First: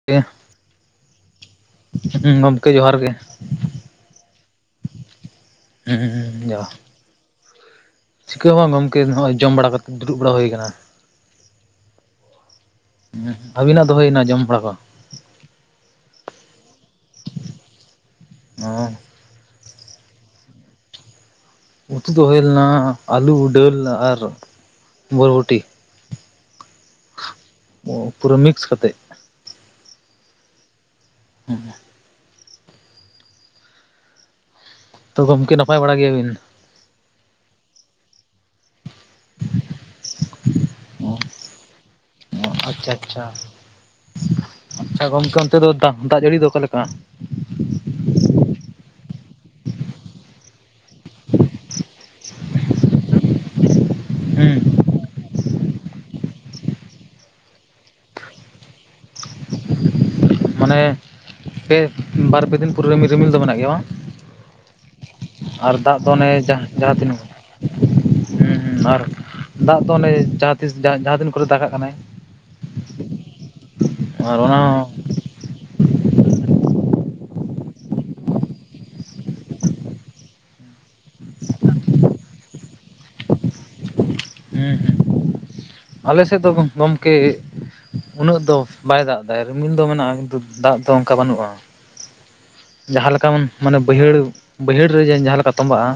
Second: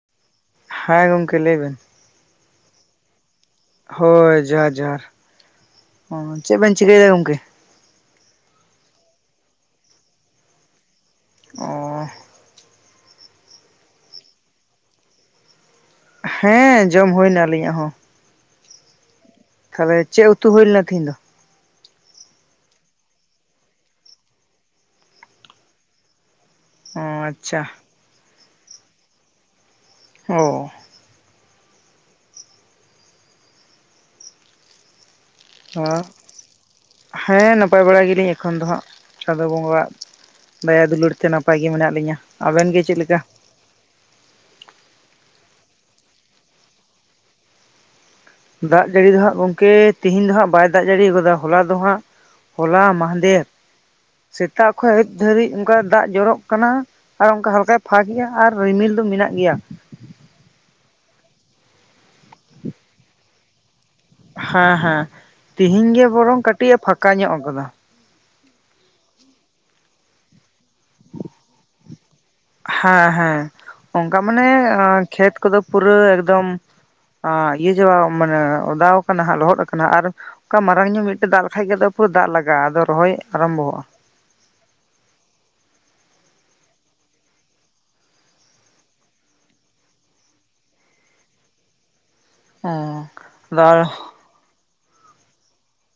[unintelligible] ᱦᱮᱸ ᱜᱚᱢᱠᱮ ᱞᱟᱹᱭ ᱵᱤᱱ [unintelligible] ᱜᱚᱢᱠᱮ ᱡᱚᱦᱟᱨ ᱜᱮ ᱦᱳᱭ ᱡᱚᱦᱟᱨ ᱡᱚᱦᱟᱨ, ᱦᱩᱸ ᱪᱮᱫ ᱡᱚᱦᱟᱨ ᱵᱤᱱ ᱪᱤᱠᱟᱹᱭᱮᱫᱟ ᱜᱚᱝᱠᱮ? ᱪᱤᱠᱟᱹ ᱦᱚᱸ ᱵᱟᱝ ᱜᱚᱝᱠᱮ ᱱᱚᱜᱼᱚᱭ ᱡᱚᱢ ᱵᱟᱲᱟ ᱠᱟᱛᱮ ᱫᱩᱲᱩᱵ ᱵᱟᱲᱟ ᱦᱳᱭ ᱠᱟᱱᱟ ᱚ ᱟᱵᱤᱱᱟᱜ ᱫᱚ ᱦᱳᱭᱱᱟ ᱡᱚᱢ ᱵᱟᱲᱟ ᱠᱚ? ᱦᱮᱸ ᱡᱚᱢ ᱦᱳᱭᱱᱟ ᱟᱹᱞᱤᱧᱟᱜ ᱦᱚᱸ ᱦᱚᱸ ᱛᱟᱦᱚᱞᱮ ᱪᱮᱫ ᱩᱛᱩ ᱦᱳᱭ ᱞᱮᱱᱟ ᱛᱤᱦᱤᱧ ᱫᱚ? ᱩᱛᱩ ᱫᱚ ᱦᱩᱭ ᱞᱮᱱᱟ ᱟᱹᱞᱩ ᱰᱟᱹᱞ ᱟᱨ ᱵᱚᱨᱵᱚᱴᱤ ᱚ ᱟᱪᱪᱷᱟ ᱚ ᱯᱩᱨᱟᱹ ᱢᱤᱠᱥ ᱠᱟᱛᱮᱫ ᱚ [inaudible] ᱛᱚ ᱜᱚᱢᱠᱮ ᱱᱟᱯᱟᱭ ᱵᱟᱲᱟ ᱜᱮᱭᱟ ᱵᱤᱱ? ᱦᱮᱸ ᱱᱟᱯᱟᱭ ᱵᱟᱲᱟ ᱜᱮᱭᱟ ᱞᱤᱧ ᱮᱠᱷᱚᱱ ᱫᱚ ᱦᱟᱸᱜ ᱪᱟᱸᱫᱚ ᱵᱚᱸᱜᱟᱣᱟᱜ ᱫᱟᱭᱟ ᱫᱩᱞᱟᱹᱲ ᱛᱮ ᱱᱟᱯᱟᱭ ᱜᱮ ᱢᱮᱱᱟᱜ ᱞᱤᱧᱟ, ᱟᱵᱮᱱ ᱜᱮ ᱟᱪᱪᱷᱟ ᱪᱮᱫ ᱞᱮᱠᱟ? ᱟᱪᱪᱷᱟ ᱟᱪᱪᱷᱟ ᱜᱚᱢᱠᱮ ᱚᱱᱛᱮ ᱫᱚ ᱫᱟ ᱫᱟᱜ ᱡᱟᱹᱲᱤ ᱫᱚ ᱚᱠᱟ ᱞᱮᱠᱟ? ᱫᱟᱜ ᱡᱟᱹᱲᱤ ᱫᱚ ᱦᱟᱸᱜ ᱜᱚᱝᱠᱮ ᱛᱤᱦᱮᱧ ᱫᱚ ᱦᱟᱸᱜ ᱵᱟᱭ ᱫᱟᱜ ᱡᱟᱹᱲᱤ ᱟᱠᱟᱫᱟ ᱦᱚᱞᱟ ᱫᱚ ᱦᱟᱸᱜ ᱦᱚᱞᱟ ᱢᱟᱦᱫᱮᱨ ᱦᱩᱸ ᱥᱮᱛᱟᱜ ᱠᱷᱚᱱ ᱟᱹᱭᱩᱵ ᱫᱷᱟᱹᱨᱤᱡ ᱚᱱᱠᱟ ᱫᱟᱜ ᱡᱚᱨᱚᱜ ᱠᱟᱱᱟ ᱟᱨ ᱚᱱᱠᱟ ᱦᱟᱞᱠᱟᱭ ᱯᱷᱟᱸᱠ ᱮᱫᱟ ᱟᱨ ᱨᱤᱢᱤᱞ ᱫᱚ ᱢᱮᱱᱟᱜ ᱜᱮᱭᱟ ᱢᱟᱱᱮ ᱯᱮ ᱵᱟᱨ ᱯᱮ ᱫᱤᱱ ᱯᱩᱨᱟᱹ ᱨᱤᱢᱤᱞ ᱨᱤᱢᱤᱞ ᱫᱚ ᱢᱮᱱᱟᱜ ᱜᱮᱭᱟ ᱵᱟᱝ? ᱦᱮᱸ ᱦᱮᱸ ᱟᱨ ᱛᱤᱦᱮᱧ ᱫᱟᱜ ᱜᱮ ᱫᱚ ᱚᱱᱮ ᱵᱚᱨᱚᱝ ᱠᱟᱹᱴᱤᱡ ᱮ ᱯᱷᱟᱠᱟ ᱧᱚᱜ ᱟᱠᱟᱫᱟ ᱦᱩ ᱦᱩ ᱟᱨ ᱫᱟᱜ ᱫᱚ ᱚᱱᱮ ᱡᱟᱦᱟᱸᱛᱤᱥ ᱡᱟᱦᱟᱸ ᱛᱤᱱ ᱠᱚᱨᱮ ᱫᱟᱜᱟᱜ ᱠᱟᱱᱟᱭ ᱦᱮᱸ ᱦᱮᱸ ᱚᱱᱠᱟ ᱟᱨ ᱢᱟᱱᱮ ᱚᱱᱟ ᱦᱚᱸ ᱠᱷᱮᱛ ᱠᱚᱫᱚ ᱯᱩᱨᱟᱹ ᱮᱠᱫᱚᱢ ᱟ ᱤᱭᱟᱹ ᱪᱟᱵᱟ ᱢᱟᱱᱮ ᱚᱫᱟᱣ ᱠᱟᱱᱟ ᱦᱟᱸᱜ ᱞᱚᱦᱚᱫ ᱟᱠᱟᱱᱟ ᱟᱨ ᱚᱱᱠᱟ ᱢᱟᱨᱟᱝ ᱧᱚᱜ ᱢᱤᱫᱴᱮᱱ ᱫᱟᱜ ᱞᱮᱠᱷᱟᱡ ᱜᱮ ᱫᱚ ᱯᱩᱨᱟᱹ ᱫᱟᱜ ᱞᱟᱜᱟᱜᱼᱟ ᱟᱫᱚ ᱨᱚᱦᱚᱭ ᱟᱨᱚᱢᱵᱷᱚᱼᱟ ᱦᱩ ᱦᱩ ᱟᱞᱮ ᱥᱮᱫ ᱫᱚ ᱜᱚ-ᱜᱚᱢᱠᱮ ᱩᱱᱟᱹᱜ ᱫᱚ ᱵᱟᱭ ᱫᱟᱜ ᱫᱟᱭ ᱨᱤᱢᱤᱞ ᱫᱚ ᱢᱮᱱᱟᱜᱼᱟ, ᱠᱤᱱᱛᱩ ᱫᱟᱜ ᱫᱚ ᱚᱱᱠᱟ ᱵᱟᱹᱱᱩᱜᱼᱟ ᱚ ᱡᱟᱦᱟᱸ ᱞᱮᱠᱟ ᱢᱟᱱᱮ ᱟᱫᱚ ᱵᱟᱹᱭᱦᱟᱹᱲ ᱵᱟᱹᱭᱦᱟᱹᱲ ᱨᱮ ᱡᱟᱦᱟᱸ ᱞᱮᱠᱟ ᱛᱚᱸᱵᱟᱜᱼᱟ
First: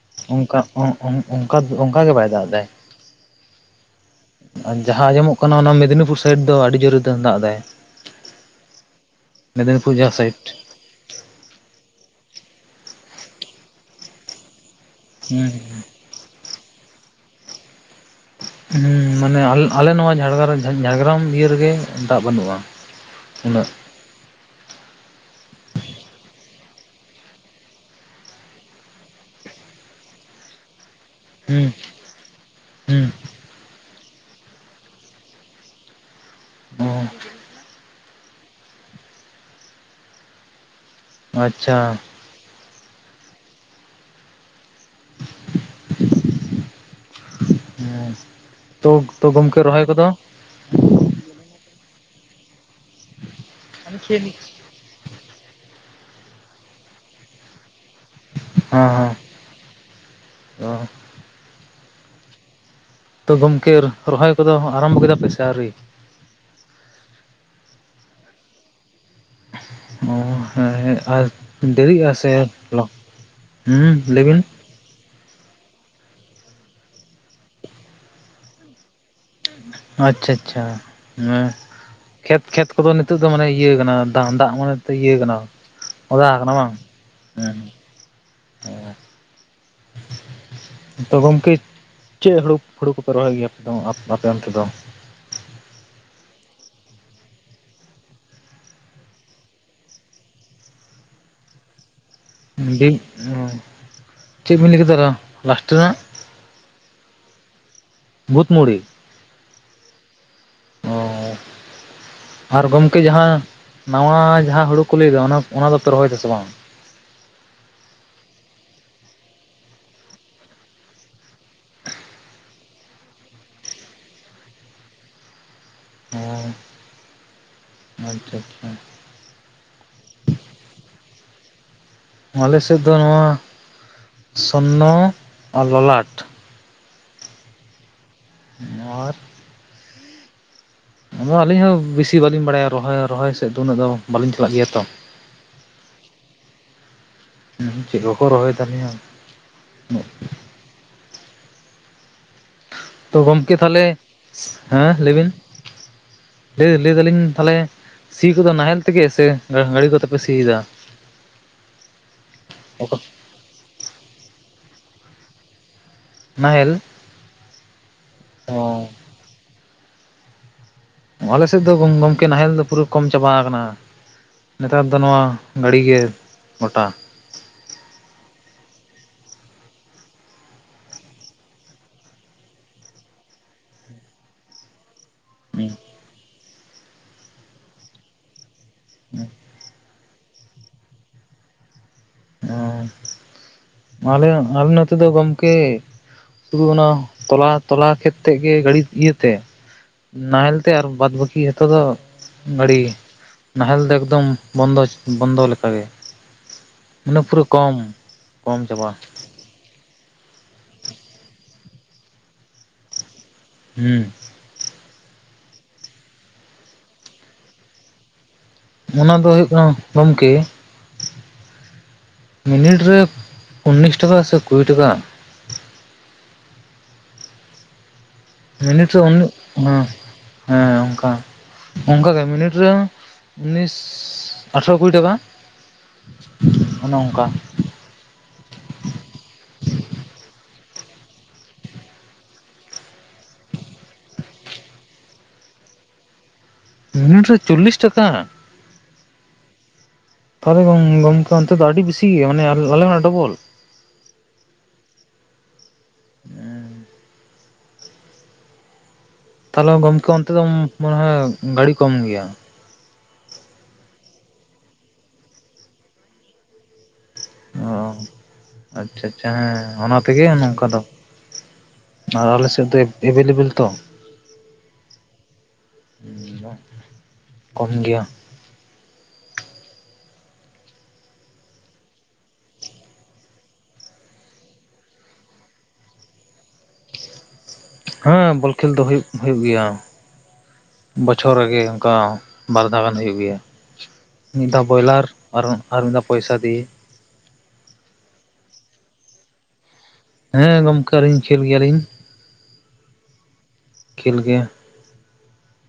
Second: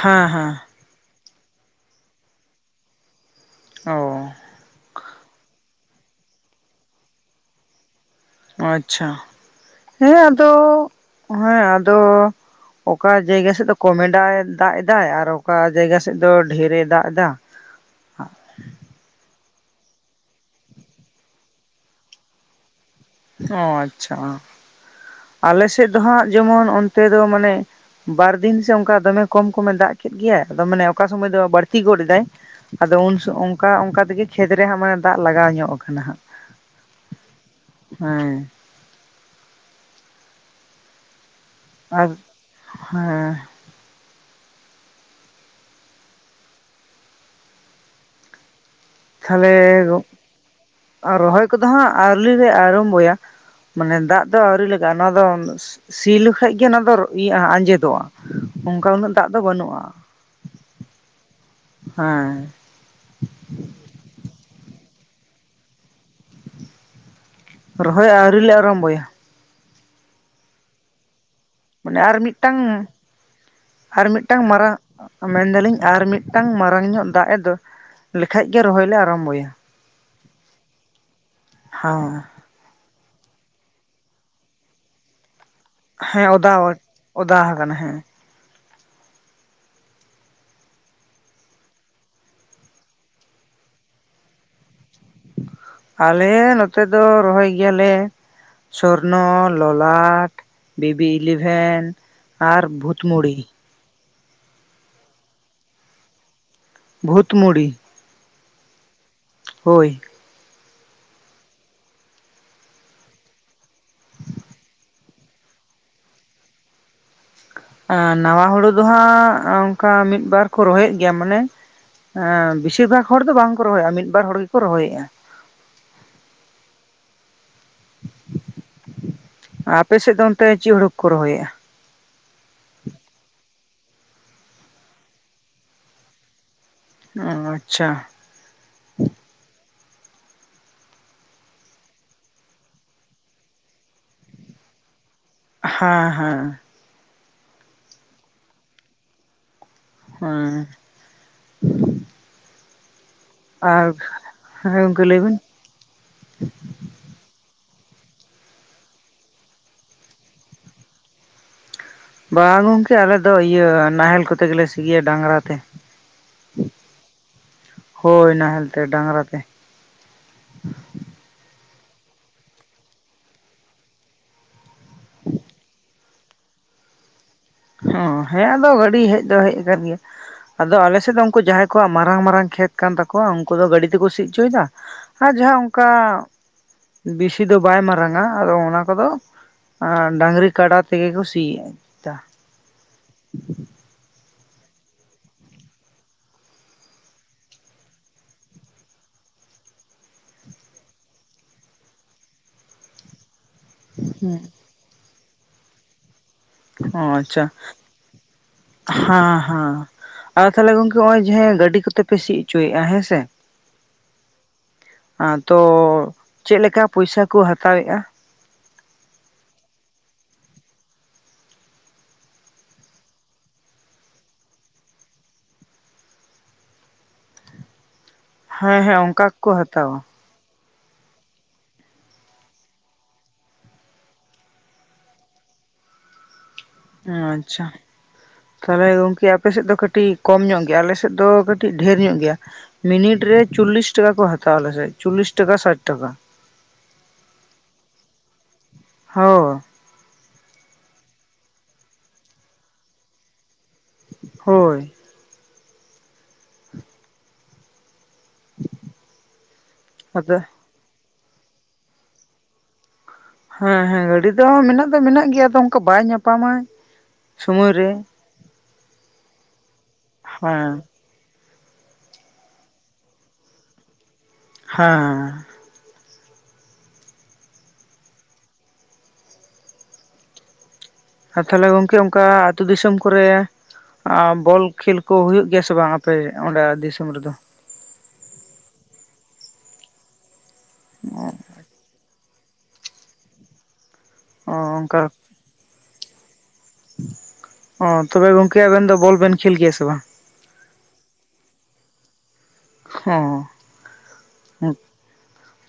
ᱦᱮᱸ ᱦᱮᱸ ᱚᱱᱠᱟ ᱚ-ᱚ ᱚᱱᱠᱟ ᱚᱱᱠᱟ ᱜᱮ ᱵᱟᱭ ᱫᱟᱜ ᱫᱟᱭ ᱚ ᱟᱨ ᱡᱟᱦᱟᱸ ᱟᱸᱡᱚᱢᱚᱜ ᱠᱟᱱᱟ ᱚᱱᱟ ᱢᱮᱫᱽᱱᱤᱯᱩᱨ ᱥᱟᱭᱤᱰ ᱫᱚ ᱟᱹᱰᱤ ᱡᱳᱨᱮ ᱫᱟᱜ ᱫᱟᱭ ᱟᱪᱪᱷᱟ ᱦᱮᱸ ᱥᱟᱭᱤᱰ ᱟᱫᱚ ᱦᱮᱸ ᱟᱫᱚ ᱚᱠᱟ ᱡᱟᱭᱜᱟ ᱥᱮᱫ ᱫᱚ ᱠᱚᱢᱮ ᱰᱟᱜ, ᱫᱟᱜ ᱮᱫᱟᱭ ᱟᱨ ᱦᱩᱸ ᱚᱠᱟ ᱡᱟᱭᱜᱟ ᱥᱮᱫ ᱥᱮᱫ ᱫᱚ ᱰᱷᱮᱨᱮ ᱫᱟᱜ ᱮᱫᱟ ᱦᱩᱸ ᱢᱟᱱᱮ ᱟᱞᱮ ᱟᱞᱮ ᱱᱚᱣᱟ ᱡᱷᱟᱲᱜᱨᱟᱢ ᱡᱷᱟᱲᱜᱨᱟᱢ ᱤᱭᱟᱹ ᱨᱮᱜᱮ ᱫᱟᱜ ᱵᱟᱹᱱᱩᱜᱼᱟ ᱚ ᱩᱱᱟᱹᱜ ᱟᱪᱪᱷᱟ ᱟᱞᱮ ᱥᱮᱫ ᱫᱚ ᱦᱟᱸᱜ ᱡᱮᱢᱚᱱ ᱚᱱᱛᱮ ᱫᱚ ᱢᱟᱱᱮ ᱵᱟᱨᱫᱤᱱ ᱥᱮ ᱚᱱᱠᱟ ᱫᱚᱢᱮ ᱠᱚᱢ ᱠᱚᱢᱮ ᱫᱟᱜ ᱠᱮᱫ ᱜᱮᱭᱟ ᱟᱫᱚ ᱢᱟᱱᱮ ᱚᱠᱟ ᱥᱚᱢᱚᱭ ᱫᱚ ᱦᱩᱸ ᱵᱟᱹᱲᱛᱤ ᱜᱚᱫ ᱮᱫᱟᱭ ᱟᱫᱚ ᱦᱩᱸ ᱩᱱ ᱥᱚ ᱚᱱᱠᱟ ᱚᱱᱠᱟ ᱛᱮᱜᱮ ᱠᱷᱮᱛ ᱨᱮ ᱦᱟᱸᱜ ᱢᱟᱱᱮ ᱫᱟᱜ ᱞᱟᱜᱟᱣ ᱧᱚᱜ ᱠᱟᱱᱟ ᱦᱩᱸ ᱦᱮᱸ ᱾ ᱟᱪᱪᱷᱟ ᱟᱨ ᱦᱮᱸ ᱾ ᱦᱮᱸ [unintelligible] ᱨᱚᱦᱚᱭ ᱠᱚᱫᱚ ᱦᱟᱸᱜ ᱟᱣᱨᱤ ᱞᱮ ᱟᱨᱚᱢᱵᱷ ᱢᱟᱱᱮ ᱫᱟᱜ ᱫᱚ ᱟᱹᱣᱨᱤ [unintelligible] ᱚᱱᱟ ᱫᱚ ᱥᱤ ᱞᱮᱠᱷᱟᱡ ᱜᱮ ᱚᱱᱟ ᱫᱚ ᱤᱭᱟᱹᱜ ᱟᱸᱡᱮᱫ ᱫᱚᱜᱼᱟ ᱚᱱᱠᱟ ᱦᱮᱸ ᱩᱱᱟᱹᱜ ᱫᱟᱜ ᱦᱮᱸ ᱫᱚ ᱵᱟᱹᱱᱩᱜᱼᱟ ᱾ [unintelligible] ᱦᱮᱸ ᱾ ᱛᱚ ᱜᱚᱢᱠᱮ ᱨᱚᱦᱚᱭ ᱠᱚᱫᱚ ᱟᱨᱟᱢᱵᱷᱚ ᱠᱮᱫᱟ ᱯᱮ ᱥᱮ ᱟᱹᱣᱨᱤ? ᱨᱚᱦᱚᱭ ᱟᱹᱣᱨᱤ ᱞᱮ ᱟᱨᱚᱢᱵᱚᱭᱟ ᱾ ᱚ ᱦᱮᱸ ᱟᱨ ᱢᱟᱱᱮ ᱫᱮᱨᱤᱜᱼᱟ ᱟᱨ ᱥᱮ ᱢᱤᱫᱴᱟᱝ [inaudible] ᱦᱩᱸ ᱟᱨ ᱞᱟᱹᱭ ᱵᱤᱱ ᱢᱤᱫᱴᱟᱝ ᱾ ᱢᱟᱨᱟᱝ ᱢᱮᱱᱫᱟᱞᱤᱧ ᱟᱨ ᱢᱤᱫᱴᱟᱝ ᱢᱟᱨᱟᱝ ᱧᱚᱜ ᱫᱟᱜ ᱮ [inaudible] ᱞᱮᱠᱷᱟᱡ ᱜᱮ ᱨᱚᱦᱚᱭ ᱞᱮ ᱟᱨᱚᱢ ᱟᱪ ᱪᱷᱟ ᱪᱷᱟ ᱦᱩᱸ ᱦᱚᱸ ᱠᱷᱮᱛ ᱠᱷᱮᱛ ᱠᱚᱫᱚ ᱱᱤᱛᱚᱜ ᱫᱚ ᱢᱟᱱᱮ ᱤᱭᱟᱹ ᱠᱟᱱᱟ [unintelligible] ᱫᱟᱜ ᱢᱟᱱᱮ ᱤᱭᱟᱹ ᱠᱟᱱᱟ ᱚᱫᱟ ᱟᱠᱟᱱᱟ ᱵᱟᱝ ᱚᱫᱟ ᱟᱠᱟᱱᱟ ᱦᱮᱸ [unintelligible] ᱛᱚ ᱜᱚᱢᱠᱮ ᱪᱮᱫ ᱦᱩᱲᱩ ᱦᱩᱲᱩ ᱠᱚᱯᱮ ᱨᱚᱦᱚᱭ ᱜᱮᱭᱟ ᱟᱯᱮ ᱚᱱ ᱛᱮ ᱫᱚ? ᱟᱞᱮ ᱱᱚᱛᱮ ᱫᱚ ᱨᱚᱦᱚᱭ ᱜᱮᱭᱟᱞᱮ ᱥᱚᱨᱱᱚ ᱞᱚᱞᱟᱴ ᱵᱤᱵᱤ ᱤᱞᱤᱵᱷᱮᱱ ᱟᱨ ᱵᱷᱩᱛᱢᱩᱲᱤ ᱾ ᱪᱮᱫ ᱵᱮᱤᱱ ᱞᱟᱹᱭ ᱠᱮᱫᱟ [unintelligible] ᱞᱟᱥᱴ ᱨᱮᱱᱟᱜ? ᱵᱷᱩᱛ ᱢᱩᱲᱤ ᱾ ᱵᱷᱩᱛ ᱢᱩᱲᱤ? ᱦᱚᱭ ᱾ ᱚ ᱟᱨ ᱜᱚᱝᱠᱮ ᱡᱟᱦᱟᱸ ᱱᱟᱣᱟ ᱡᱟᱦᱟᱸ ᱦᱩᱲᱩ ᱠᱚ ᱞᱟᱹᱭᱮᱫᱟ ᱚᱱᱟ ᱚᱱᱟ ᱫᱚᱯᱮ ᱨᱚᱦᱚᱭ ᱫᱟᱥᱮ ᱵᱟᱝ? ᱱᱟᱶᱟ ᱦᱩᱲᱩ ᱫᱚ ᱦᱟᱸᱜ ᱚᱱᱠᱟ ᱢᱤᱫᱽ ᱵᱟᱨ ᱠᱚ ᱨᱚᱦᱚᱭᱮᱫ ᱜᱮᱭᱟ ᱢᱟᱱᱮᱼᱼ [unintelligible] ᱵᱮᱥᱤᱨ ᱵᱷᱟᱜᱽ ᱦᱚᱲ ᱫᱚ ᱵᱟᱝ ᱠᱚ ᱨᱚᱦᱚᱭᱮᱫᱼᱟ ᱢᱤᱫ ᱵᱟᱨ ᱦᱚᱲ ᱜᱮᱠᱚ ᱨᱚᱦᱚᱭᱮᱜᱼᱟ ᱾ ᱚᱸ ᱟᱪ ᱪᱷᱟ ᱪᱷᱟ ᱾ ᱟᱯᱮ ᱥᱮᱫ ᱫᱚ ᱚᱱᱛᱮ ᱪᱮᱫ ᱦᱩᱲᱩ ᱠᱚᱠᱚ ᱨᱚᱦᱚᱭᱮᱜᱼᱟ? ᱟᱞᱮᱥᱮᱫ ᱫᱚ ᱱᱚᱣᱟ ᱥᱚᱨᱱᱚ, ᱟᱨ ᱞᱚᱞᱟᱴ ᱾ ᱚᱸ ᱟᱪᱪᱷᱟ ᱾ ᱟᱨ ᱟᱫᱚ ᱟᱹᱞᱤᱧ ᱦᱚᱸ ᱵᱤᱥᱤ ᱵᱟᱹᱞᱤᱧ ᱵᱟᱲᱟᱭᱟ ᱨᱚᱦᱚᱭ ᱨᱚᱦᱚᱭ ᱥᱮᱫ ᱫᱚ ᱩᱱᱟᱹᱜ ᱫᱚ ᱵᱟᱹᱞᱤᱧ ᱪᱟᱞᱟᱜ ᱜᱮᱭᱟ ᱛᱚ ᱾ ᱦᱮᱸ ᱦᱮᱸ ᱾ ᱪᱮᱫ ᱠᱚᱠᱚ ᱨᱚᱦᱚᱭ ᱛᱟᱞᱤᱧᱟ ᱾ ᱦᱮᱸ ᱾ ᱛᱚ ᱜᱚᱢᱠᱮ ᱛᱟᱦᱚᱞᱮ ᱟᱨ ᱦᱮᱸ ᱞᱟᱹᱭ ᱵᱤᱱ ᱞᱟᱹᱭ [unintelligible] ᱞᱟᱹᱭ ᱫᱟᱞᱤᱧ ᱛᱟᱦᱚᱞᱮ ᱥᱤ ᱠᱚᱫᱚ ᱱᱟᱦᱮᱞ ᱛᱮᱜᱮ ᱥᱮ ᱜᱟᱹᱲᱤ ᱠᱚᱛᱮᱯᱮ ᱥᱤ ᱮᱫᱟ? [inaudible] ᱵᱟᱝ ᱜᱚᱢᱠᱮ ᱟᱞᱮ ᱫᱚ ᱤᱭᱟᱹ ᱱᱟᱦᱮᱞ ᱠᱚᱛᱮ ᱜᱮᱞᱮ ᱥᱤ ᱜᱮᱭᱟ ᱰᱟᱝᱜᱨᱟ ᱛᱮ ᱱᱟᱦᱮᱞ ᱾ ᱦᱚᱭ ᱚ ᱱᱟᱦᱮᱞ ᱛᱮ ᱰᱟᱝᱜᱨᱟ ᱛᱮ ᱾ ᱟᱞᱮ ᱥᱮᱫ ᱫᱚ ᱜᱚᱝ ᱜᱚᱝᱠᱮ ᱱᱟᱦᱮᱞ ᱫᱚ ᱯᱩᱨᱟᱹ ᱠᱚᱢ ᱪᱟᱵᱟ ᱠᱟᱱᱟ ᱾ ᱱᱮᱛᱟᱨ ᱫᱚ ᱱᱚᱣᱟ ᱜᱟᱹᱲᱤ ᱜᱮ ᱜᱚᱴᱟ ᱾ ᱦᱚᱸ ᱦᱮᱸ ᱟᱫᱚ ᱜᱟᱹᱲᱤ ᱦᱮᱡ ᱫᱚ ᱦᱮᱡ ᱟᱠᱟᱱ ᱜᱮᱭᱟ ᱾ ᱟᱫᱚ ᱟᱞᱮ ᱥᱮᱫ ᱫᱚ ᱩᱱᱠᱩ ᱡᱟᱦᱟᱸᱭ ᱠᱚᱣᱟᱜ ᱢᱟᱨᱟᱝ ᱢᱟᱨᱟᱝ ᱠᱷᱮᱛ ᱠᱟᱱ ᱛᱟᱠᱚᱣᱟ ᱩᱱᱠᱩ ᱫᱚ ᱜᱟᱹᱲᱤ ᱛᱮᱠᱚ ᱥᱤ ᱦᱚᱪᱚᱭᱫᱟ ᱟᱨ ᱡᱟᱦᱟᱸ ᱚᱱᱠᱟ ᱵᱤᱥᱤ ᱫᱚ ᱵᱟᱭ ᱢᱟᱨᱟᱝᱟ ᱟᱫᱚ ᱚᱱᱟ ᱠᱚᱫᱚ ᱰᱟᱹᱟᱝᱜᱨᱤ ᱠᱟᱰᱟ ᱛᱮᱜᱮ ᱠᱚ ᱥᱤᱭᱟ ᱾ ᱚ ᱟᱞᱮ ᱟᱞᱮ ᱱᱚᱛᱮ ᱫᱚ ᱜᱚᱢᱠᱮ ᱥᱩᱫᱷᱩ ᱚᱱᱟ ᱛᱚᱞᱟ ᱛᱚᱞᱟ ᱠᱷᱮᱛ ᱛᱮ ᱜᱮ ᱜᱟᱹᱲ ᱤᱭᱟᱹᱛᱮ ᱱᱟᱦᱮᱞ ᱛᱮ ᱟᱨ ᱵᱟᱫᱽ ᱵᱟᱹᱠᱤ ᱡᱚᱛᱚ ᱫᱚ ᱜᱟᱹᱲᱤ ᱾ ᱱᱟᱦᱮᱞ ᱫᱚ ᱮᱠᱫᱚᱢ ᱦᱩᱸ ᱵᱚᱱᱫᱚ ᱵᱚᱱᱫᱚ ᱞᱮᱠᱟᱜᱮ ᱚ ᱢᱟᱱᱮ ᱯᱩᱨᱟᱹ ᱟᱪᱷᱟ ᱠᱚᱢ ᱠᱚᱢ ᱪᱟᱵᱟ ᱦᱟᱸ ᱦᱟᱸ ᱟᱨ ᱛᱟᱦᱚᱞᱮ ᱜᱚᱝᱠᱮ ᱱᱚᱜ ᱚᱭ ᱡᱟᱦᱟ ᱜᱟᱹᱰᱤ ᱠᱚᱛᱮ ᱯᱮ ᱥᱤ ᱚᱪᱚᱭᱮᱼᱟ ᱦᱮᱸᱥᱮ ᱦᱩᱸ [inaudible] ᱟᱫᱚ ᱪᱮᱫ ᱞᱮᱠᱟ ᱯᱚᱭᱥᱟ ᱠᱚ ᱦᱟᱛᱟᱣᱮᱼᱟ ᱚᱱᱟ ᱫᱚ ᱦᱩᱭᱩᱜ ᱠᱟᱱᱟ ᱜᱚᱢᱠᱮ ᱢᱤᱱᱤᱴ ᱨᱮ ᱩᱱᱤᱥ ᱴᱟᱠᱟ ᱥᱮ ᱠᱩᱲᱤ ᱴᱟᱠᱟ ᱦᱮᱸ ᱢᱮᱱᱤᱛ ᱦᱮᱸ ᱩᱱ ᱚᱱᱠᱟ ᱜᱮᱠᱚ ᱦ ᱦᱟᱛᱟᱣᱟ ᱦᱮᱸ ᱚᱱᱠᱟ ᱚᱱᱠᱟᱴᱟᱜᱮ ᱢᱤᱱᱤᱴ ᱨᱮ ᱩᱱᱤᱥ ᱟᱴᱷᱮᱨᱚ ᱠᱩᱲᱤ ᱴᱟᱠᱟ ᱚᱱᱮ ᱚᱱᱠᱟ ᱟᱸᱪᱷᱟ ᱛᱟᱦᱚᱞᱮ ᱜᱚᱝᱠᱮ ᱟᱯᱮ ᱥᱮᱫ ᱫᱚ ᱠᱟᱹᱴᱤᱡ ᱠᱚᱢ ᱧᱚᱜ ᱜᱮᱭᱟ ᱟᱞᱮ ᱥᱮᱫ ᱫᱚ ᱠᱟᱹᱴᱤᱡ ᱰᱷᱮᱨ ᱧᱚᱜ ᱜᱮᱭᱟ ᱢᱤᱱᱤᱴ ᱨᱮ ᱪᱩᱞᱞᱤᱥ ᱴᱟᱠᱟ ᱠᱚ ᱦᱟᱛᱣᱟ ᱟᱞᱮᱥᱮ ᱪᱚᱞᱞᱤᱥ ᱴᱟᱠᱟ ᱥᱟᱴ ᱴᱟᱠᱟ ᱢᱤᱱᱤᱴ ᱨᱮ ᱪᱩᱞᱞᱤᱥ ᱴᱟᱠᱟ ᱦᱳ ᱛᱟᱦᱚᱞᱮ ᱜᱚᱝᱠᱮ ᱚᱱᱛᱮ ᱫᱚ ᱟᱹᱰᱤ ᱵᱮᱥᱤ ᱜᱮᱭᱟ ᱢᱟᱱᱮ ᱟᱞᱮ ᱚᱱᱟ ᱰᱚᱵᱚᱞ ᱦᱳᱭ [inaudible] ᱛᱟᱦᱚᱞᱮ ᱜᱚᱢᱠᱮ ᱚᱱᱛᱮ ᱟᱫᱚ ᱫᱚ ᱢᱚᱱᱮ ᱜᱟᱹᱰᱤ ᱠᱚᱢ ᱜᱮᱭᱟ ᱦᱮᱸ ᱦᱮᱸ ᱜᱟᱹᱰᱤ ᱫᱚ ᱢᱮᱱᱟᱜ ᱫᱚ ᱢᱮᱱᱟᱜ ᱜᱮᱭᱟ ᱟᱫᱚ ᱚᱱᱠᱟ ᱵᱟᱭ ᱧᱟᱯᱟᱢᱟ ᱳ ᱥᱚᱢᱚᱭ ᱨᱮ ᱟᱪᱷᱟ ᱟᱪᱷᱟ ᱦᱮᱸ ᱚᱱᱟ ᱛᱮᱜᱮ ᱱᱚᱝᱠᱟ ᱫᱚ ᱦᱮᱸ ᱟᱨ ᱟᱞᱮ ᱥᱮᱫ ᱫᱚ ᱮᱵᱮᱞᱮᱵᱮᱞ ᱛᱚ ᱦᱮᱸ ᱠᱚᱢ ᱜᱮᱭᱟ ᱟᱨ ᱛᱟᱦᱚᱞᱮ ᱜᱚᱢᱠᱮ ᱚᱱᱠᱟ ᱟᱹᱛᱩᱳ ᱫᱤᱥᱚᱢ ᱠᱚᱨᱮ ᱵᱚᱞ ᱠᱷᱮᱞ ᱠᱚ ᱦ ᱦᱩᱭᱩᱜ ᱜᱮᱭᱟ ᱥᱮ ᱵᱟᱝ ᱟᱯᱮ ᱚᱸᱰᱮ ᱫᱤᱥᱚᱢ ᱨᱮᱫᱚ ᱦᱮᱸ ᱵᱚᱞ ᱠᱷᱮᱞ ᱫᱚ ᱦᱩᱭᱩᱜ ᱦᱩᱭᱩᱜ ᱜᱮᱭᱟ ᱵᱚᱪᱷᱚᱨ ᱨᱮᱜᱮ ᱚᱱᱠᱟ ᱵᱟᱨ ᱫᱷᱟᱣ ᱜᱟᱱ ᱦᱩᱭᱩᱜ ᱜᱮᱭᱟ ᱢᱤᱫ ᱚ ᱫᱷᱟᱣ ᱚᱱᱠᱟ ᱵᱚᱭᱞᱟᱨ ᱟᱨ ᱢᱤᱫ ᱫᱷᱟᱣ ᱯᱚᱭᱥᱟ ᱫᱤᱭᱮ ᱳ ᱛᱚᱵᱮ ᱜᱚᱝᱠᱮ ᱟᱵᱮᱱ ᱫᱚ ᱵᱚᱞ ᱵᱮᱱ ᱠᱷᱮᱞ ᱜᱮᱭᱟ ᱥᱮ ᱵᱟᱝ? ᱦᱮᱸ ᱜᱚᱝᱠᱮ ᱟᱹᱞᱤᱧ ᱠᱷᱮᱞ ᱜᱮᱭᱟᱞᱤᱧ ᱦᱳᱸ ᱠᱷᱮᱞ ᱜᱮ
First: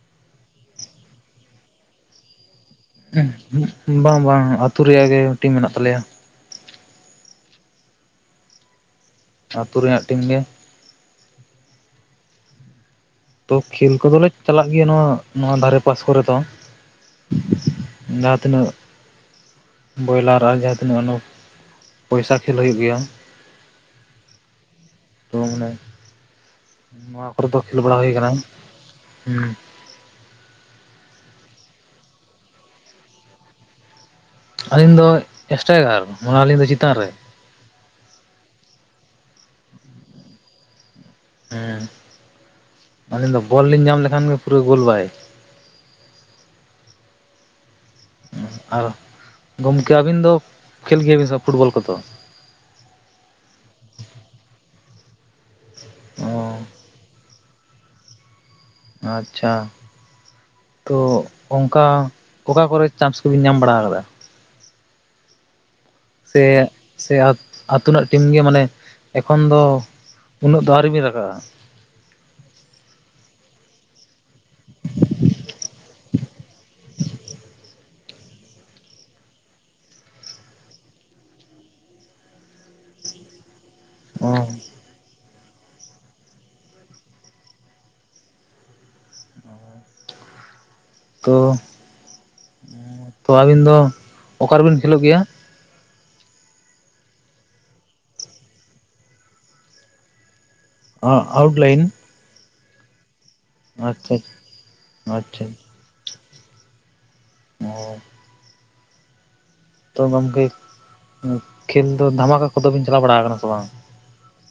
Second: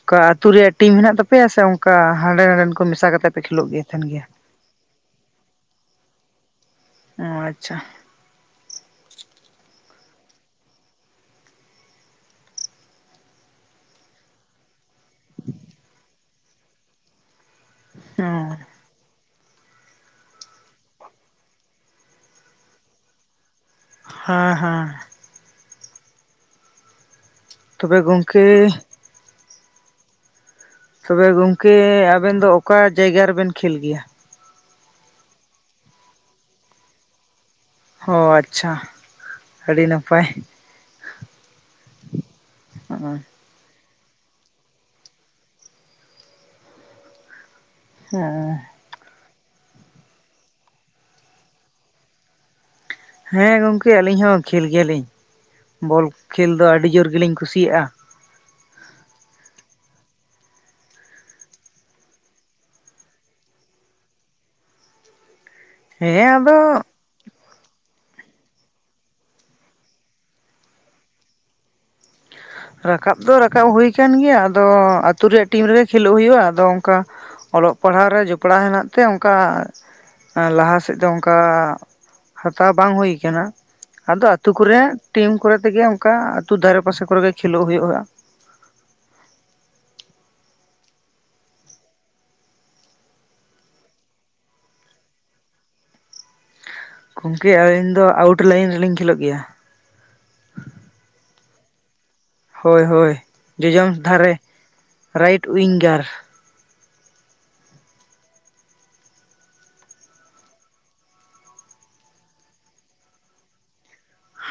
ᱚᱱᱠᱟ ᱟᱹᱛᱩ ᱨᱮᱭᱟᱜ ᱴᱤᱢ ᱦᱮᱱᱟᱜ ᱛᱟᱯᱮᱭᱟ ᱥᱮ ᱚᱱᱠᱟ ᱦᱟᱸᱰᱮ ᱱᱟᱰᱮᱱ ᱠᱚ ᱢᱮᱥᱟ ᱠᱟᱛᱮ ᱯᱮ ᱠᱷᱮᱞᱳᱜ ᱜᱮ ᱛᱟᱦᱮᱱ ᱵᱟᱝ ᱜᱮᱭᱟ? ᱵᱟᱝ ᱟᱹᱛᱩ ᱨᱮᱭᱟᱜ ᱜᱮ ᱴᱤᱢ ᱢᱮᱱᱟᱜ ᱛᱟᱞᱮᱭᱟ ᱳᱸ ᱟᱪᱷᱟ ᱟᱹᱛᱩ ᱨᱮᱭᱟᱜ ᱴᱤᱢ ᱜᱮ ᱛᱚ ᱠᱷᱮᱞ ᱠᱚᱫᱚᱞᱮ ᱪᱟᱞᱟᱜ ᱜᱮᱭᱟ ᱱᱚᱣᱟ ᱱᱚᱣᱟ ᱫᱷᱟᱨᱮ ᱯᱟᱥ ᱠᱚᱨᱮ ᱫᱚ ᱚ ᱡᱟᱦᱟᱸ ᱛᱤᱱᱟᱹᱜ ᱵᱚᱭᱞᱟᱨ ᱟᱨ ᱡᱟᱦᱟᱸ ᱛᱤᱱᱟᱹᱜ ᱯᱚᱭᱥᱟ ᱠᱷᱮᱞ ᱦᱩᱭᱩᱜ ᱜᱮᱭᱟ ᱦᱮᱸ ᱦᱮᱸ ᱛᱚ ᱢᱟᱱᱮ ᱱᱚᱣᱟ ᱠᱚᱨᱮ ᱫᱚ ᱠᱷᱮᱞ ᱛᱚᱵᱮ ᱵᱟᱲᱟ ᱦᱩᱭ ᱟᱠᱟᱱᱟ ᱜᱚᱝᱠᱮ ᱛᱚᱵᱮ ᱜᱚᱝᱠᱮ ᱟᱵᱮᱱ ᱫᱚ ᱚᱠᱟ ᱡᱟᱭᱜᱟ ᱨᱮᱵᱮᱱ ᱠᱷᱮᱞ ᱜᱮᱭᱟ? ᱟᱹᱞᱤᱧ ᱫᱚ ᱮᱥᱴᱟᱭᱜᱟᱨ ᱢᱟᱱᱮ ᱟᱹᱞᱤᱧ ᱫᱚ ᱪᱮᱛᱟᱱ ᱨᱮ ᱚ ᱟᱪᱷᱟ ᱟᱹᱰᱤ ᱱᱟᱯᱟᱭ ᱦᱮᱸ ᱦᱚᱸᱜᱼᱚᱭ ᱟᱹᱞᱤᱧ ᱫᱚ ᱵᱳᱞ ᱞᱤᱧ ᱧᱟᱢ ᱞᱮᱠᱷᱟᱱ ᱜᱮ ᱯᱩᱨᱟᱹ ᱜᱳᱞ ᱵᱟᱭ ᱦᱮᱸ ᱟᱨ ᱜᱚᱢᱠᱮ ᱟᱹᱵᱤᱱ ᱫᱚ ᱠᱷᱮᱞ ᱜᱮᱭᱟ ᱵᱤᱱ ᱥᱮ ᱯᱷᱩᱴᱵᱳᱞ ᱠᱚᱫᱚᱚ? ᱦᱮᱸ ᱜᱚᱝᱠᱮ ᱟᱹᱞᱤᱧ ᱦᱚᱸ ᱠᱷᱮᱞ ᱜᱮᱭᱟᱞᱤᱧ ᱵᱳᱞ ᱚ ᱠᱷᱮᱞ ᱫᱚ ᱟᱹᱰᱤ ᱡᱳᱨ ᱜᱮᱞᱤᱧ ᱠᱩᱥᱤᱭᱟᱜᱼᱟ ᱟᱪᱷᱟ ᱛᱚ ᱚᱱᱠᱟ ᱚᱠᱟ ᱠᱚᱨᱮ ᱪᱟᱱᱥ ᱠᱚᱵᱤᱱ ᱧᱟᱢ ᱵᱟᱲᱟ ᱟᱠᱟᱫᱟ ᱦᱮᱸ ᱟᱫᱚ ᱥᱮᱭᱚᱛ, ᱟᱛᱳᱱᱟᱜ ᱴᱤᱢ ᱜᱮ ᱢᱟᱱᱮ ᱮᱠᱷᱚᱱ ᱫᱚ ᱩᱱᱟᱹᱜ ᱫᱚ ᱟᱹᱣᱨᱤᱵᱤᱱ ᱨᱟᱠᱟᱵᱼᱟ᱾ ᱨᱟᱠᱟᱵ ᱫᱚ ᱨᱟᱠᱟᱵ ᱦᱩᱭ ᱟᱠᱟᱱ ᱜᱮᱭᱟ ᱟᱫᱚ ᱟᱹᱛᱩ ᱨᱮᱭᱟᱜ ᱴᱤᱢ ᱨᱮᱜᱮ ᱠᱷᱮᱞᱳᱜ ᱦᱩᱭᱩᱜᱼᱟ᱾ ᱟᱫᱚ ᱚᱝᱠᱟ ᱚᱞᱚᱜ ᱯᱟᱲᱦᱟᱜ ᱨᱮ ᱡᱚᱯᱲᱟᱣ ᱦᱮᱱᱟᱜ ᱛᱮ ᱚᱝᱠᱟ ᱞᱟᱦᱟ ᱥᱮᱫ ᱫᱚ ᱚᱝᱠᱟ ᱦᱟᱛᱟᱣ ᱵᱟᱝ ᱦᱩᱭ ᱠᱟᱱᱟ᱾ ᱟᱫᱚ ᱚ ᱟᱹᱛᱩ ᱠᱚᱨᱮ ᱴᱤᱢ ᱠᱚᱨᱮ ᱛᱮᱜᱮ ᱚᱝᱠᱟ ᱟ ᱟᱹᱛᱩ ᱫᱷᱟᱨᱮ ᱯᱟᱥᱮ ᱠᱚᱨᱮᱜᱮ ᱠᱷᱮᱞᱳᱜ ᱦᱩᱭᱩᱜ-ᱟ᱾ ᱦᱩᱸ᱾ ᱛᱚ, ᱛᱚ, ᱟᱹᱵᱤᱱ ᱫᱚ ᱚᱠᱟ ᱨᱮᱵᱤᱱ ᱠᱷᱮᱞᱳᱜ ᱜᱮᱭᱟ? ᱜᱚᱝᱠᱮ ᱟᱹᱞᱤᱧ ᱫᱚ ᱟᱣᱩᱴ ᱞᱟᱭᱤᱱ ᱨᱮᱞᱤᱧ ᱠᱷᱮᱞᱳᱜ ᱜᱮᱭᱟ᱾ ᱚ, ᱟᱹᱣᱩᱴ ᱞᱟᱭᱤᱱ? ᱦᱳᱭ ᱦᱳᱭ, ᱡᱚᱡᱚᱢ ᱟᱪᱪᱷᱟ ᱫᱷᱟᱨᱮ ᱨᱟᱭᱤᱴ ᱟᱪᱪᱷᱟ ᱩᱭᱤᱝᱜᱟᱨ᱾ ᱚ ᱛᱚ, ᱜᱚᱝᱠᱮ ᱠᱷᱮᱹᱞ ᱫᱚ ᱫᱷᱟᱢᱟᱠᱟ ᱠᱚᱫᱚ ᱵᱤᱱ ᱪᱟᱞᱟᱣ ᱵᱟᱲᱟ ᱟᱠᱟᱱᱟ ᱥᱮ ᱵᱟᱝ?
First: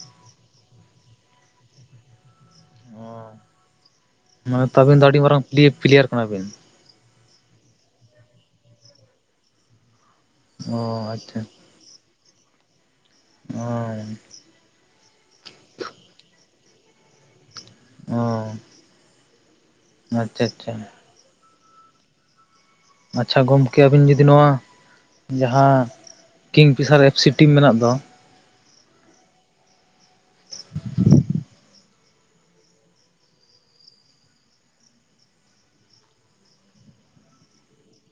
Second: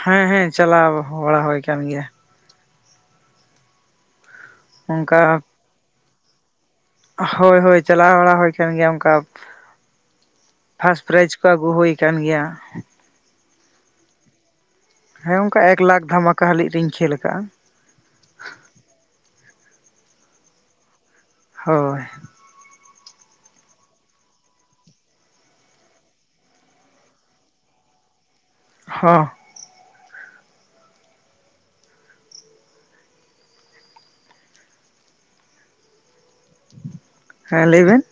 ᱦᱮᱸ ᱦᱮᱸ ᱪᱟᱞᱟᱣ ᱵᱟᱲᱟ ᱦᱩᱭ ᱠᱟᱱ ᱜᱮᱭᱟ᱾ ᱚ, ᱢᱟᱱᱮ ᱛᱚ ᱟᱹᱵᱤᱱ ᱫᱚ ᱟᱹᱰᱤ ᱢᱟᱨᱟᱝ ᱚᱱᱠᱟ ᱯᱞᱤ ᱯᱞᱮᱭᱟᱨ ᱠᱟᱱᱟᱵᱤᱱ᱾ ᱦᱳᱭ ᱦᱳᱭ, ᱪᱟᱞᱟᱣ ᱵᱟᱲᱟ ᱦᱩᱭ ᱟᱠᱟᱱ ᱜᱮᱭᱟ ᱚᱝᱠᱟ ᱯᱷᱟᱥᱴ ᱚ ᱯᱨᱟᱭᱤᱡᱽ ᱠᱚ ᱟᱪᱪᱷᱟ ᱟᱹᱜᱩ ᱦᱩᱭ ᱠᱟᱱ ᱜᱮᱭᱟ᱾ ᱦᱩᱸ ᱦᱮᱸ ᱚᱝᱠᱟ ᱮᱠ ᱞᱟᱠᱷ ᱫᱷᱟᱢᱟᱠᱟ ᱦᱟᱹᱞᱤᱡ ᱨᱤᱧ ᱠᱷᱮᱹᱞ ᱟᱠᱟᱜ-ᱟ᱾ ᱚ ᱟᱪᱪᱷᱟ ᱟᱪᱪᱷᱟ᱾ ᱦᱳᱭ᱾ ᱟᱪᱪᱷᱟ, ᱜᱚᱢᱠᱮ ᱟᱵᱤᱱ ᱡᱩᱫᱤ ᱱᱚᱣᱟ ᱡᱟᱦᱟᱸ ᱠᱤᱝ ᱯᱷᱤᱥᱟᱨ ᱮᱯᱷᱥᱤ ᱴᱤᱢ ᱢᱮᱱᱟᱜ ᱫᱚ ᱦᱚᱸ [inaudible] ᱦᱮᱸ, ᱞᱟᱹᱭ ᱵᱮᱱ᱾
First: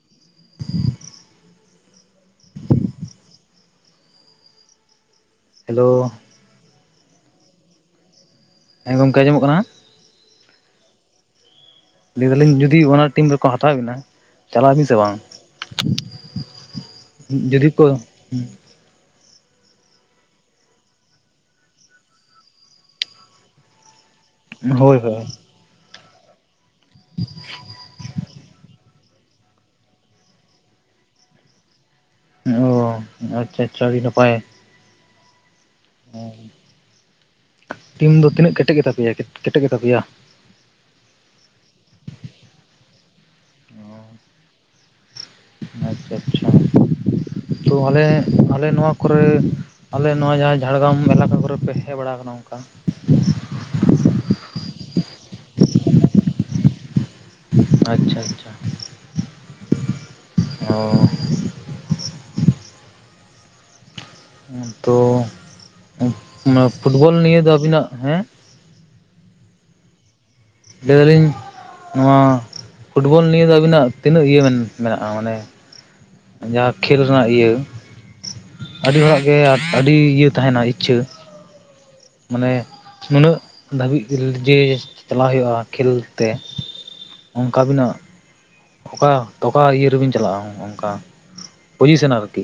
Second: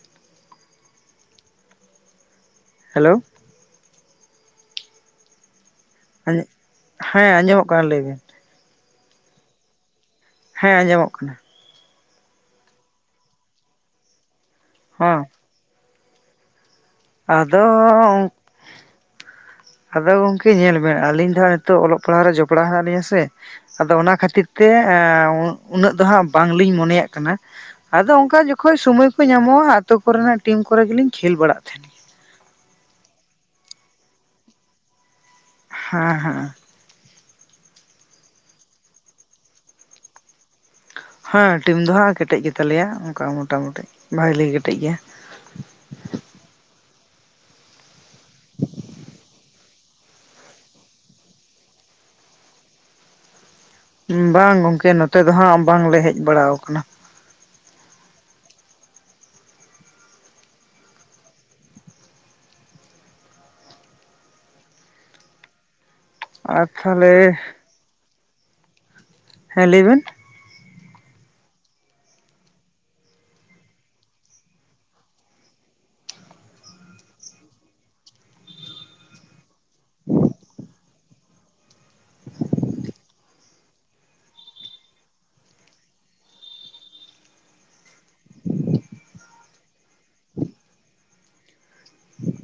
ᱦᱮᱞᱳ᱾ ᱦᱮᱞᱳ᱾ ᱮᱸᱜ, ᱦᱮᱸ ᱟᱸᱡᱚᱢᱚᱜ ᱠᱟᱱᱟ ᱞᱟᱹᱭ ᱵᱤᱱ᱾ ᱦᱮᱸ ᱜᱚᱝᱠᱮ ᱟᱸᱡᱚᱢᱚᱜ ᱠᱟᱱᱟ? ᱦᱮᱸ ᱟᱸᱡᱚᱢᱚᱜ ᱠᱟᱱᱟ᱾ ᱞᱟᱹᱭ ᱫᱟᱞᱤᱧ ᱡᱩᱫᱤ ᱚᱱᱟ ᱴᱤᱢ ᱨᱮᱠᱚ ᱦᱟᱛᱟᱣ ᱵᱤᱱᱟ ᱪᱟᱞᱟᱜ-ᱟᱵᱤᱱ ᱥᱮ ᱵᱟᱝ? ᱦᱚᱸ [inaudible] ᱟᱫᱚᱻ ᱠᱚ ᱟᱫᱚ ᱜᱚᱝᱠᱮ ᱧᱮᱞ ᱵᱮᱱ ᱟᱹᱞᱤᱧ ᱫᱚ ᱦᱟᱸᱜ ᱱᱤᱛᱳᱜ ᱚᱞᱚᱜ ᱯᱟᱲᱦᱟᱜ ᱨᱮ ᱡᱚᱯᱲᱟᱣ ᱦᱮᱱᱟᱜ ᱞᱤᱧᱟᱹ ᱥᱮ᱾ ᱟᱫᱚ ᱚᱱᱟ ᱠᱷᱟᱹᱛᱤᱨ ᱛᱮ ᱦᱳᱭ ᱦᱳᱭ ᱮᱸᱻ ᱩᱱᱟᱹᱜ ᱫᱚ ᱦᱟᱸᱜ ᱵᱟᱝᱞᱤᱧ ᱢᱚᱱᱮᱭᱟᱜ ᱠᱟᱱᱟ᱾ ᱟᱫᱚ ᱚᱝᱠᱟ ᱡᱚᱠᱷᱚᱡ ᱥᱚᱢᱚᱭ ᱠᱚ ᱧᱟᱢᱚᱜ-ᱟ ᱟᱹᱛᱳ ᱠᱚᱨᱮᱱᱟᱜ ᱴᱤᱢ ᱠᱚᱨᱮ ᱜᱮᱞᱤᱧ ᱠᱷᱮᱹᱞ ᱵᱟᱲᱟᱜ ᱛᱟᱸᱦᱮᱱ ᱜᱮᱭᱟ᱾ ᱚ, ᱟᱪᱪᱷᱟ ᱟᱪᱪᱷᱟ ᱟᱹᱰᱤ ᱱᱟᱯᱟᱭ᱾ ᱦᱮᱸ ᱚ, ᱦᱮᱸ ᱴᱤᱢ ᱫᱚ ᱛᱤᱱᱟᱹᱜ ᱠᱮᱴᱮᱡ ᱜᱮᱛᱟᱯᱮᱭᱟ, ᱠᱮᱴᱮᱡ ᱜᱮᱛᱟ ᱯᱮᱭᱟ? ᱦᱮᱸ ᱴᱤᱢ ᱫᱚ ᱦᱟᱸᱜ ᱠᱮᱴᱮᱡ ᱜᱮᱛᱟᱞᱮᱭᱟ ᱚᱱᱠᱟ ᱢᱚᱴᱟ ᱢᱩᱴᱤ ᱵᱷᱟᱞᱤ ᱠᱮᱴᱮᱡ ᱜᱮᱭᱟ᱾ ᱟᱪᱪᱷᱟ ᱟᱪᱪᱷᱟ ᱛᱚ, ᱟᱞᱮ ᱟᱞᱮ ᱱᱚᱣᱟ ᱠᱚᱨᱮ ᱟᱞᱮ ᱱᱚᱣᱟ ᱡᱟᱦᱟᱸ ᱡᱷᱟᱲᱜᱨᱟᱢ ᱢᱮᱞᱟ ᱢᱮᱞᱟ ᱠᱚᱨᱮᱯᱮ ᱦᱮᱡ ᱵᱟᱲᱟ ᱟᱠᱟᱱᱟ ᱚᱱᱠᱟ? ᱵᱟᱝ ᱜᱚᱝᱠᱮ ᱱᱚᱛᱮ ᱫᱚ ᱦᱟᱸᱜ ᱵᱟᱝᱞᱮ ᱦᱮᱡ ᱵᱟᱲᱟᱣ ᱠᱟᱱᱟ᱾ ᱟᱪᱪᱷᱟ ᱟᱪᱪᱷᱟ, ᱚ ᱛᱚ, ᱱᱚᱣᱟ ᱟᱨ ᱯᱷᱩᱴᱵᱚᱞ ᱛᱟᱦᱚᱞᱮ ᱱᱤᱭᱟᱹ ᱫᱚ ᱟᱵᱤᱱᱟᱜ ᱦᱮᱸ ᱦᱮᱸ ᱞᱟᱹᱭ ᱵᱤᱱ᱾ ᱞᱟᱹᱭ ᱫᱟᱞᱤᱧ ᱱᱚᱣᱟ ᱯᱷᱩᱴᱵᱚᱞ ᱱᱤᱭᱟᱹ ᱫᱚ ᱟᱵᱤᱱᱟᱜ ᱛᱤᱱᱟᱹᱜ ᱤᱭᱟᱹ ᱢᱮᱱ ᱢᱮᱱᱟᱜ-ᱟ ᱢᱟᱱᱮ? ᱡᱟᱦᱟᱸ ᱠᱷᱮᱹᱞ ᱨᱮᱱᱟᱜ ᱤᱭᱟᱹ ᱟᱹᱰᱤ ᱦᱚᱲᱟᱜ ᱜᱮ ᱟᱹᱰᱤ ᱤᱭᱟᱹ ᱛᱟᱦᱮᱱᱟ ᱤᱪᱪᱷᱟᱹ ᱢᱟᱱᱮ ᱱᱩᱱᱟᱹᱜ ᱫᱷᱟᱹᱵᱤᱡ ᱡᱮ ᱪᱟᱞᱟᱣ ᱦᱩᱭᱩᱜ-ᱟ ᱠᱷᱮᱞ ᱛᱮ᱾ ᱚᱱᱠᱟ ᱵᱤᱱᱟᱜ᱾ ᱚᱠᱟᱼᱼ ᱚᱠᱟ ᱤᱭᱟᱹ ᱨᱮᱵᱮᱱ ᱪᱟᱞᱟᱜ-ᱟ, ᱚᱱᱠᱟ ᱯᱚᱡᱤᱥᱮᱱ ᱟᱨᱠᱤ᱾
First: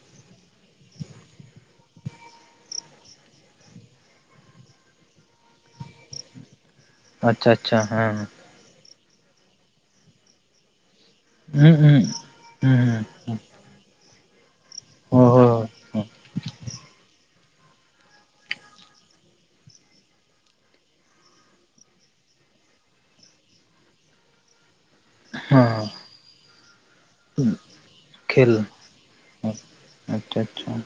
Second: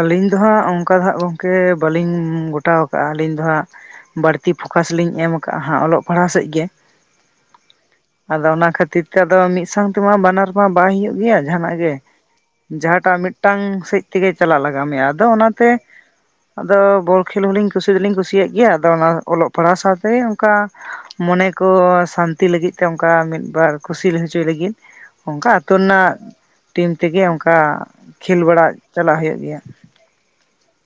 ᱟᱹᱞᱤᱧ ᱫᱚ ᱦᱟᱸᱜ ᱚᱱᱠᱟ ᱫᱚ ᱦᱟᱸᱜ ᱜᱚᱝᱠᱮ ᱵᱟᱹᱞᱤᱧ ᱜᱚᱴᱟᱣ ᱟᱠᱟᱜ-ᱟ ᱟᱹᱞᱤᱧ ᱫᱚ ᱦᱟᱸᱜᱼᱼ ᱵᱟᱹᱲᱛᱤ ᱯᱷᱳᱠᱟᱥ ᱞᱤᱧ ᱮᱢ ᱟᱠᱟᱜ-ᱟ ᱦᱟᱸᱜ ᱚᱞᱚᱜ ᱯᱟᱲᱦᱟᱜ ᱥᱮᱫ ᱜᱮ᱾ ᱟᱪᱪᱷᱟ ᱟᱪᱪᱷᱟ ᱦᱮᱸ᱾ ᱟᱫᱚ ᱚᱱᱟ ᱠᱷᱟᱛᱤᱨ ᱛᱮ ᱟᱫᱚ ᱢᱤᱫ ᱥᱟᱶ ᱛᱮᱢᱟ ᱵᱟᱱᱟᱨ ᱢᱟ ᱵᱟᱭ ᱦᱩᱭᱩᱜ ᱜᱮᱭᱟ ᱡᱟᱦᱟᱱᱟᱜ ᱦᱮᱸ ᱜᱮ ᱦᱩᱸ ᱦᱩᱸ ᱡᱟᱦᱟᱸᱴᱟᱜ ᱦᱩᱸ ᱢᱤᱫᱴᱟᱝ ᱥᱮᱡ ᱛᱮᱜᱮ ᱪᱟᱞᱟᱜ ᱞᱟᱜᱟᱣ ᱢᱮᱭᱟ, ᱟᱫᱚ ᱦᱳᱭ ᱚᱱᱟᱛᱮ ᱦᱳᱭ ᱟᱫᱚ ᱵᱚᱞ ᱠᱷᱮᱞ ᱦᱚᱸᱞᱤᱧ ᱠᱩᱥᱤ ᱫᱚᱞᱤᱧ ᱠᱩᱥᱤᱭᱟᱜ ᱜᱮᱭᱟ ᱟᱫᱚ ᱚᱱᱟ ᱚᱞᱚᱜ ᱯᱟᱲᱦᱟᱣ ᱥᱟᱶᱛᱮ ᱜᱮ ᱚᱱᱠᱟ ᱢᱚᱱᱮ ᱠᱚ ᱥᱟᱱᱛᱤ ᱞᱟᱹᱜᱤᱫ ᱛᱮ ᱚᱱᱠᱟ ᱢᱤᱫᱵᱟᱨ ᱠᱩᱥᱤ ᱦᱚᱪᱚᱭ ᱞᱟᱹᱜᱤᱫ᱾ ᱚᱱᱠᱟ ᱟᱹᱛᱳ ᱦᱮᱸ ᱨᱮᱱᱟᱜ ᱴᱤᱢ ᱛᱮᱜᱮ ᱚᱱᱠᱟ ᱠᱷᱮᱞ ᱵᱟᱲᱟ ᱪᱟᱞᱟᱜ ᱦᱩᱭᱩᱜ ᱜᱮᱭᱟ᱾ ᱟᱪᱪᱷᱟ ᱟᱪᱪᱷᱟ᱾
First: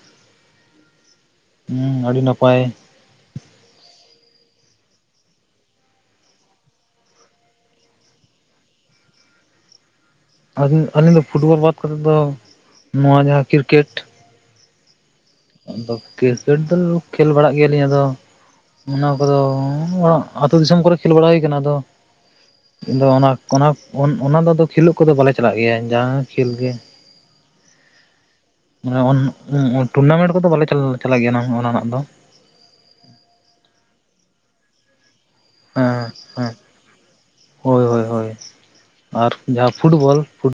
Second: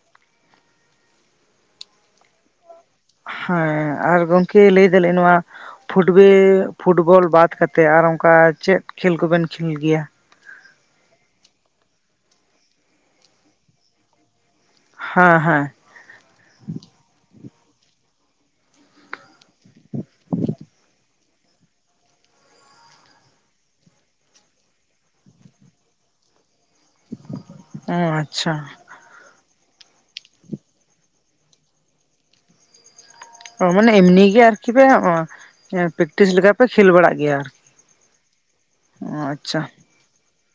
ᱦᱩᱸ ᱟᱹᱰᱤ ᱱᱟᱯᱟᱭ᱾ ᱦᱮᱸ ᱟᱨ ᱜᱚᱢᱠᱮ ᱞᱟᱹᱭ ᱫᱟᱞᱤᱧ ᱱᱚᱣᱟ᱾ ᱯᱷᱩᱴᱵᱮ ᱯᱷᱩᱴᱵᱚᱞ ᱵᱟᱫᱽ ᱠᱟᱛᱮ ᱟᱨ ᱚᱱᱠᱟ ᱪᱮᱫ ᱠᱷᱮᱞ ᱠᱚᱵᱮᱱ ᱠᱷᱮᱞ ᱜᱮᱭᱟ? ᱟᱹᱞᱤᱧ ᱫᱚ ᱯᱷᱩᱴᱵᱚᱞ ᱵᱟᱫ ᱠᱟᱛᱮᱫ ᱫᱚ ᱱᱚᱣᱟ ᱡᱟᱦᱟᱸ ᱠᱨᱤᱠᱮᱴ᱾ ᱦᱮᱸ ᱦᱮᱸ᱾ ᱟᱫᱚ ᱠᱨᱤᱠᱮᱴ ᱫᱚ ᱠᱷᱮᱞ ᱵᱟᱲᱟᱜ ᱜᱮᱭᱟ ᱞᱤᱧ ᱟᱫᱚ ᱚᱱᱟ ᱠᱚᱫᱚ ᱟᱹᱛᱩ ᱫᱤᱥᱚᱢ ᱠᱚᱨᱮ ᱠᱷᱮᱞ ᱵᱟᱲᱟ ᱦᱩᱭ ᱠᱟᱱᱟ, ᱟᱫᱚᱼᱼ ᱟᱫᱚ ᱚᱱᱟ ᱚᱱᱟ ᱚᱱᱟ ᱫᱚ ᱠᱷᱮᱞᱳᱜ ᱠᱚᱫᱚ ᱵᱟᱞᱮ ᱪᱟᱞᱟᱜ ᱜᱮᱭᱟ ᱡᱟᱦᱟᱸ ᱠᱷᱮᱞ ᱜᱮ᱾ ᱚ ᱟᱪᱪᱷᱟ᱾ ᱚᱱ ᱚ ᱴᱩᱨᱱᱟᱢᱮᱱᱴ ᱠᱚᱫᱚ ᱵᱟᱞᱮ ᱪᱟᱞᱟ ᱪᱟᱞᱟᱜ ᱜᱮᱭᱟ ᱚᱱᱟ ᱨᱮᱱᱟᱜ ᱫᱚ᱾ ᱚ ᱢᱟᱱᱮ ᱮᱢᱱᱤ ᱜᱮ ᱟᱨ ᱠᱤ ᱯᱮ ᱚᱼᱼ ᱦᱮᱸ ᱯᱮᱠᱴᱤᱥ ᱞᱮᱠᱟ ᱯᱮ ᱠᱷᱮᱞ ᱵᱟᱲᱟᱜ ᱜᱮᱭᱟ ᱟᱨᱠᱤ ᱦᱳᱭ ᱦᱳᱭ ᱦᱳᱭ ᱚ ᱟᱨ ᱟᱪᱪᱷᱟ᱾ ᱡᱟᱦᱟᱸ ᱯᱷᱩᱴᱵᱚᱞ ᱯᱷᱩᱴᱼᱼ